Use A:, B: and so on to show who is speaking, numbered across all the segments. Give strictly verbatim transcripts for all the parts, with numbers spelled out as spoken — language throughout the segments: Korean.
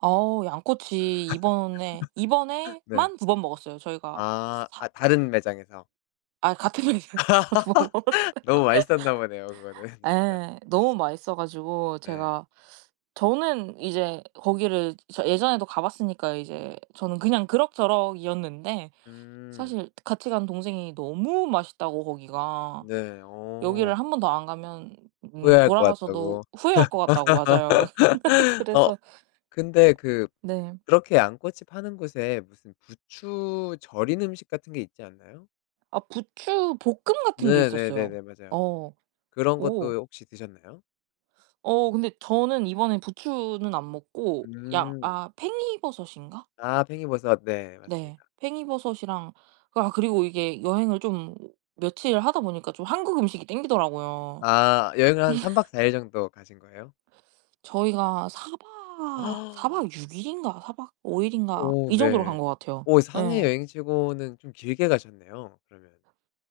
A: 어 양꼬치 이번에
B: 네.
A: 이번에만 두 번 먹었어요. 저희가 스
B: 아
A: 사
B: 아 다른 매장에서.
A: 아이 같은 매장에서 두 번 먹었어요.
B: 너무 맛있었나 보네요. 그거는 진짜.
A: 예, 너무 맛있어 가지고
B: 네.
A: 제가, 저는 이제 거기를 저 예전에도 가 봤으니까 이제 저는 그냥 그럭저럭이었는데
B: 음.
A: 사실 같이 간 동생이 너무 맛있다고 거기가.
B: 네.
A: "여기를
B: 어.
A: 한 번 더 안 가면 음
B: 후회할 것
A: 돌아가서도
B: 같다고.
A: 후회할 거 같다."고 맞아요.
B: 어
A: 그래서
B: 근데 그
A: 네.
B: 그렇게 양꼬치 파는 곳에 무슨 부추 절인 음식 같은 게 있지 않나요?
A: 아 부추볶음 같은 게 있었어요.
B: 네네네네, 맞아요.
A: 어
B: 그런 것도 요
A: 오.
B: 혹시 드셨나요?
A: 어 근데 저는 이번에 부추는 안 먹고 양
B: 음.
A: 아 팽이버섯인가?
B: 아 팽이버섯. 네,
A: 네.
B: 맞습니다.
A: 팽이버섯이랑 그 아 그리고 이게 여행을 좀 며칠을 하다 보니까 좀 한국 음식이 당기더라고요.
B: 아 여행을 한 삼 박 사 일 정도 가신 거예요?
A: 저희가 사 박, 사 박 육 일인가, 사 박 오 일인가
B: 오
A: 이 정도로
B: 네.
A: 간 것 같아요.
B: 어 상해
A: 예.
B: 여행 치고는 좀 길게 가셨네요. 그러면.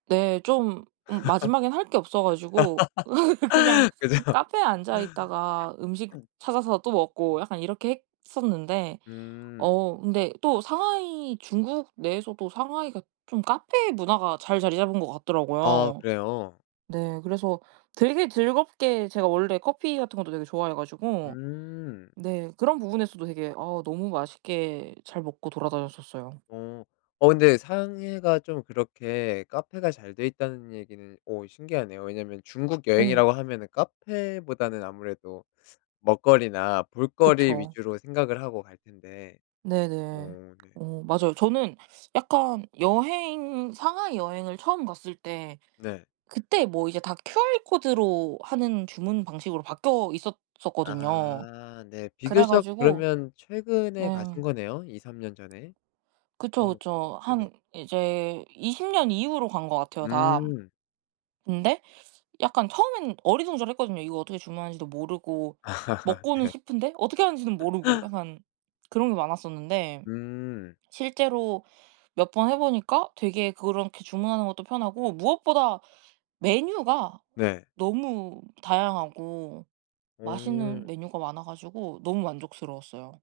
A: 네. 좀 음 마지막엔 할 게 없어 가지고 그냥
B: 그죠.
A: 카페에 앉아 있다가 음식 찾아서 또 먹고 약간 이렇게 했었는데
B: 음.
A: 어 근데 또 상하이 중국 내에서도 상하이가 좀 카페 문화가 잘 자리잡은 거
B: 아
A: 같더라고요.
B: 그래요?
A: 네. 그래서 되게 즐겁게 제가 원래 커피 같은 것도 되게 좋아해 가지고
B: 음.
A: 네. 그런 부분에서도 되게 아 너무 맛있게 잘 먹고 돌아다녔었어요.
B: 어 어 근데 상해가 좀 그렇게 카페가 잘 돼 있다는 얘기는 어 신기하네요. 왜냐면 중국
A: 네.
B: 여행이라고 하면은 카페보다는 아무래도 먹거리나 볼거리
A: 그쵸.
B: 위주로 생각을 하고 갈 텐데.
A: 네네.
B: 어 네.
A: 어 맞아요. 저는 약간 여행 상하이 여행을 처음 갔을 때
B: 네.
A: 그때 뭐 이제 다 QR코드로 하는 주문 방식으로 바뀌어 있었었거든요.
B: 아 네. 비교적
A: 그래가지고
B: 그러면 최근에
A: 예.
B: 가신 거네요? 이삼 년 전에.
A: 그쵸
B: 하묵 네.
A: 그쵸.
B: 네네.
A: 한 이제 이십 년 이후로 간 거 같아요 다.
B: 음.
A: 근데 약간 처음에는 어리둥절했거든요. 이거 어떻게 주문하는지도 모르고 먹고는
B: 네.
A: 싶은데, 어떻게 하는지는 모르고 약간 그런 게 많았었는데,
B: 음.
A: 실제로 몇 번 해 보니까 되게 그렇게 주문하는 것도 편하고 무엇보다 메뉴가
B: 네.
A: 너무 다양하고 맛있는
B: 음.
A: 메뉴가 많아 가지고 너무 만족스러웠어요.